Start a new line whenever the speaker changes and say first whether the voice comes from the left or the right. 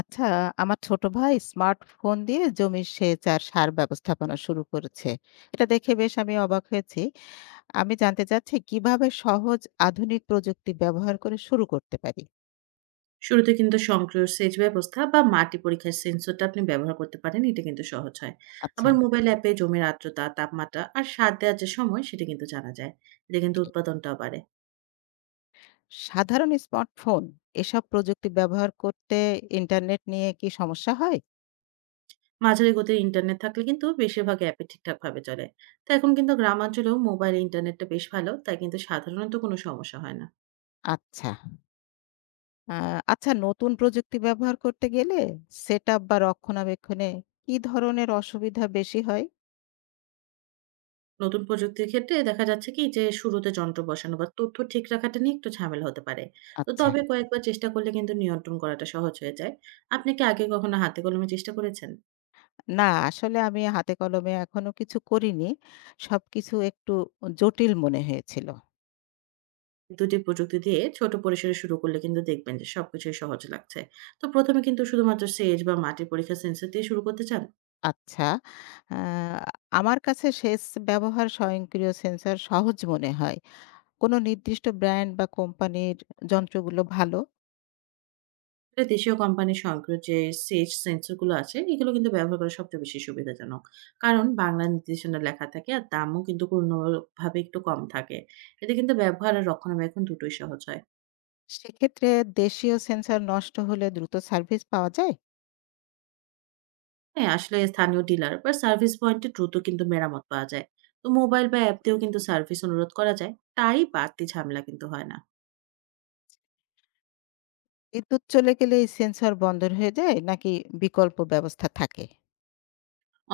left: আচ্ছা, আমার ছোট ভাই স্মার্টফোন দিয়ে জমির সেচ আর সার ব্যবস্থাপনা শুরু করেছে। এটা দেখে বেশ আমি অবাক হয়েছি। আমি জানতে চাচ্ছি কিভাবে সহজ আধুনিক প্রযুক্তি ব্যবহার করে শুরু করতে পারি?
right: শুরুতে কিন্তু সংক্রিয় সেচ ব্যবস্থা বা মাটি পরীক্ষার সেন্সরটা আপনি ব্যবহার করতে পারেন এটা কিন্তু সহজ হয়।
left: আচ্ছা।
right: আবার মোবাইল অ্যাপে জমির আর্দ্রতা তাপমাত্রা আর সার দেওয়ার যে সময় সেটা কিন্তু জানা যায়। এটা কিন্তু
left: জি।
right: উৎপাদনটাও বাড়ে।
left: সাধারণ স্মার্টফোন এসব প্রযুক্তি ব্যবহার করতে ইন্টারনেট নিয়ে কি সমস্যা হয়?
right: মাঝারি গতির ইন্টারনেট থাকলে কিন্তু বেশিরভাগ অ্যাপে ঠিকঠাক ভাবে চলে। তো এখন কিন্তু গ্রামাঞ্চলেও মোবাইল ইন্টারনেটটা বেশ ভালো, তাই কিন্তু সাধারণত কোনো সমস্যা হয় না।
left: আচ্ছা। আ আচ্ছা, নতুন প্রযুক্তি ব্যবহার করতে গেলে সেটআপ বা রক্ষণাবেক্ষণে কি ধরনের অসুবিধা বেশি হয়?
right: নতুন প্রযুক্তির ক্ষেত্রে দেখা যাচ্ছে কি যে শুরুতে যন্ত্র বসানো বা তথ্য ঠিক রাখাটা নিয়ে একটু ঝামেলা হতে পারে। তো
left: আচ্ছা।
right: তবে কয়েকবার চেষ্টা করলে কিন্তু নিয়ন্ত্রণ করাটা সহজ হয়ে যায়। আপনি কি আগে কখনো হাতে কলমে চেষ্টা করেছেন?
left: না, আসলে আমি হাতে কলমে এখনো কিছু করিনি। সবকিছু একটু জটিল মনে হয়েছিল।
right: ২টি প্রযুক্তি দিয়ে ছোট পরিসরে শুরু করলে কিন্তু দেখবেন যে সবকিছুই সহজ লাগছে। তো ১ম এ কিন্তু শুধুমাত্র সেচ বা মাটির পরীক্ষার সেন্সর দিয়ে শুরু করতে চান?
left: আচ্ছা, আ আমার কাছে সেচ ব্যবহার স্বয়ংক্রিয় সেন্সর সহজ মনে হয়। কোনো নির্দিষ্ট ব্র্যান্ড বা কোম্পানির যন্ত্রগুলো ভালো।
right: এটা দেশীয় কোম্পানি স্বয়ংক্রিয় যে সেচ সেন্সর গুলো আছে এগুলো কিন্তু ব্যবহার করা সবচেয়ে বেশি সুবিধাজনক। কারণ বাংলা নির্দেশনা লেখা থাকে আর দামও কিন্তু ভাবে একটু কম থাকে। এতে কিন্তু ব্যবহার আর রক্ষণাবেক্ষণ দুটোই সহজ হয়।
left: সেক্ষেত্রে দেশীয় সেন্সর নষ্ট হলে দ্রুত সার্ভিস পাওয়া যায়?
right: হ্যাঁ, আসলে স্থানীয় ডিলার বা সার্ভিস পয়েন্টে দ্রুত কিন্তু মেরামত পাওয়া যায়। তো মোবাইল বা অ্যাপ দিয়েও কিন্তু সার্ভিস অনুরোধ করা যায়। তাই বাড়তি ঝামেলা কিন্তু হয় না।
left: বিদ্যুৎ চলে গেলে এই সেন্সর বন্ধ হয়ে যায় নাকি বিকল্প ব্যবস্থা থাকে?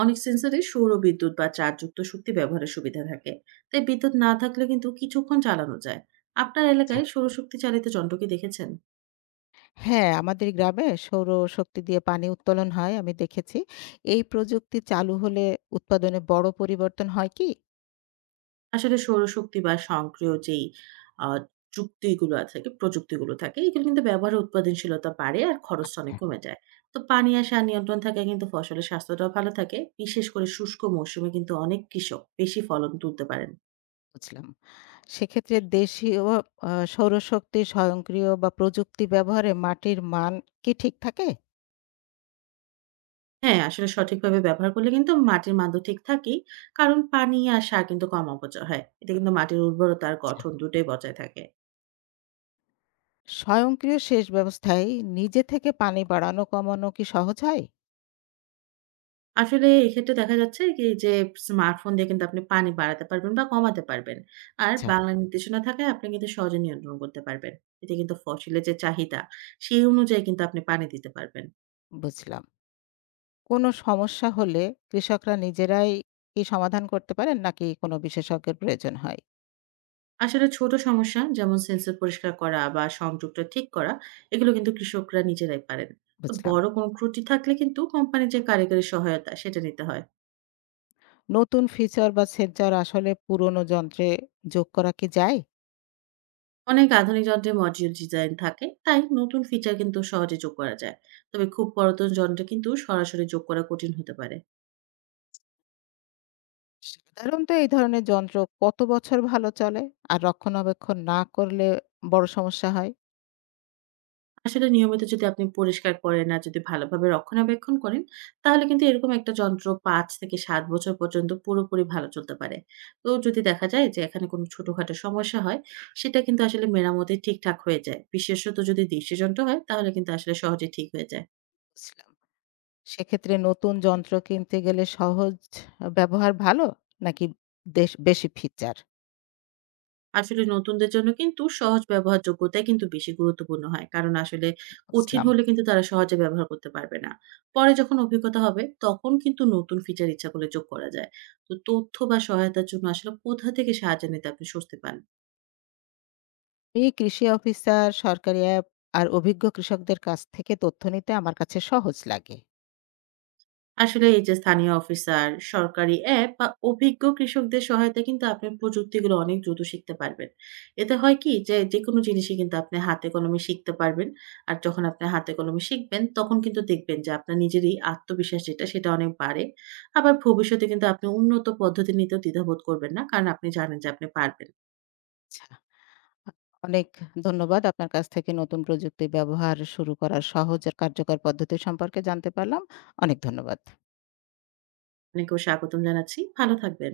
right: অনেক সেন্সরে সৌর বিদ্যুৎ বা চার্জযুক্ত শক্তি ব্যবহারের সুবিধা থাকে। তাই বিদ্যুৎ না থাকলে কিন্তু কিছুক্ষণ চালানো যায়। আপনার এলাকায় সৌরশক্তি চালিত যন্ত্র কি দেখেছেন?
left: হ্যাঁ, আমাদের গ্রামে সৌরশক্তি দিয়ে পানি উত্তোলন হয় আমি দেখেছি। এই প্রযুক্তি চালু হলে উৎপাদনে বড় পরিবর্তন হয় কি?
right: আসলে সৌরশক্তি বা স্বয়ংক্রিয় যেই আ যুক্তিগুলো আছে প্রযুক্তিগুলো থাকে, এগুলো কিন্তু ব্যবহারে উৎপাদনশীলতা বাড়ে আর খরচটা অনেক
left: আচ্ছা।
right: কমে যায়। তো পানি আর সার নিয়ন্ত্রণ থাকায় কিন্তু ফসলের স্বাস্থ্যটাও ভালো থাকে। বিশেষ করে শুষ্ক মৌসুমে কিন্তু অনেক কৃষক বেশি ফলন তুলতে পারেন।
left: বুঝলাম। সেক্ষেত্রে দেশীয় সৌরশক্তি স্বয়ংক্রিয় বা প্রযুক্তি ব্যবহারে মাটির মান কি ঠিক থাকে?
right: হ্যাঁ, আসলে সঠিকভাবে ব্যবহার করলে কিন্তু মাটির মানও ঠিক থাকেই। কারণ পানি আর সার কিন্তু কম অপচয় হয়। এতে কিন্তু মাটির উর্বরতা আর
left: আচ্ছা।
right: গঠন দুটোই বজায় থাকে।
left: স্বয়ংক্রিয় সেচ ব্যবস্থায় নিজে থেকে পানি বাড়ানো কমানো কি সহজ হয়?
right: আসলে এক্ষেত্রে দেখা যাচ্ছে কি যে স্মার্টফোন দিয়ে কিন্তু আপনি পানি বাড়াতে পারবেন বা কমাতে পারবেন। আর
left: আচ্ছা।
right: বাংলা নির্দেশনা থাকায় আপনি কিন্তু সহজে নিয়ন্ত্রণ করতে পারবেন। এতে কিন্তু ফসিলের যে চাহিদা, সেই অনুযায়ী কিন্তু আপনি পানি দিতে পারবেন।
left: বুঝলাম। কোনো সমস্যা হলে কৃষকরা নিজেরাই কি সমাধান করতে পারেন নাকি কোনো বিশেষজ্ঞের প্রয়োজন হয়?
right: আসলে ছোট সমস্যা যেমন সেন্সর পরিষ্কার করা বা সংযোগটা ঠিক করা, এগুলো কিন্তু কৃষকরা নিজেরাই পারেন। তো
left: বুঝলাম।
right: বড় কোনো ত্রুটি থাকলে কিন্তু কোম্পানির যে কারিগরি সহায়তা সেটা নিতে হয়।
left: নতুন ফিচার বা সেন্সর আসলে পুরনো যন্ত্রে যোগ করা কি যায়?
right: অনেক আধুনিক যন্ত্রে মডিউল ডিজাইন থাকে, তাই নতুন ফিচার কিন্তু সহজে যোগ করা যায়। তবে খুব পুরাতন যন্ত্রে কিন্তু সরাসরি যোগ করা কঠিন হতে পারে।
left: সাধারণত এই ধরনের যন্ত্র কত বছর ভালো চলে আর রক্ষণাবেক্ষণ না করলে বড় সমস্যা হয়?
right: আসলে নিয়মিত যদি আপনি পরিষ্কার করেন আর যদি ভালোভাবে রক্ষণাবেক্ষণ করেন, তাহলে কিন্তু এরকম একটা যন্ত্র ৫ থেকে ৭ বছর পর্যন্ত পুরোপুরি ভালো চলতে পারে। তো যদি দেখা যায় যে এখানে কোনো ছোটখাটো সমস্যা হয়, সেটা কিন্তু আসলে মেরামতে ঠিকঠাক হয়ে যায়। বিশেষত যদি দৃষ্টিযন্ত্র হয় তাহলে কিন্তু আসলে সহজে ঠিক হয়ে যায়।
left: বুঝলাম। সেক্ষেত্রে নতুন যন্ত্র কিনতে গেলে সহজ ব্যবহার ভালো নাকি দেশ বেশি ফিচার?
right: আসলে নতুনদের জন্য কিন্তু সহজ ব্যবহারযোগ্যতাই কিন্তু বেশি গুরুত্বপূর্ণ হয়। কারণ আসলে কঠিন
left: বুঝলাম।
right: হলে কিন্তু তারা সহজে ব্যবহার করতে পারবে না। পরে যখন অভিজ্ঞতা হবে তখন কিন্তু নতুন ফিচার ইচ্ছা করলে যোগ করা যায়। তো তথ্য বা সহায়তার জন্য আসলে কোথা থেকে সাহায্য নিতে আপনি স্বস্তি পান?
left: এই কৃষি অফিসার, সরকারি অ্যাপ আর অভিজ্ঞ কৃষকদের কাছ থেকে তথ্য নিতে আমার কাছে সহজ লাগে।
right: আসলে এই যে স্থানীয় অফিসার, সরকারি অ্যাপ বা অভিজ্ঞ কৃষকদের সহায়তায় কিন্তু আপনি প্রযুক্তিগুলো অনেক দ্রুত শিখতে পারবেন। এতে হয় কি যে, যেকোনো জিনিসই কিন্তু আপনি হাতে কলমে শিখতে পারবেন। আর যখন আপনি হাতে কলমে শিখবেন তখন কিন্তু দেখবেন যে আপনার নিজেরই আত্মবিশ্বাস যেটা সেটা অনেক বাড়ে। আবার ভবিষ্যতে কিন্তু আপনি উন্নত পদ্ধতি নিতেও দ্বিধাবোধ করবেন না। কারণ আপনি জানেন যে আপনি পারবেন।
left: অনেক ধন্যবাদ। আপনার কাছ থেকে নতুন প্রযুক্তি ব্যবহার শুরু করার সহজ আর কার্যকর পদ্ধতি সম্পর্কে জানতে পারলাম। অনেক ধন্যবাদ।
right: আপনাকেও স্বাগতম জানাচ্ছি। ভালো থাকবেন।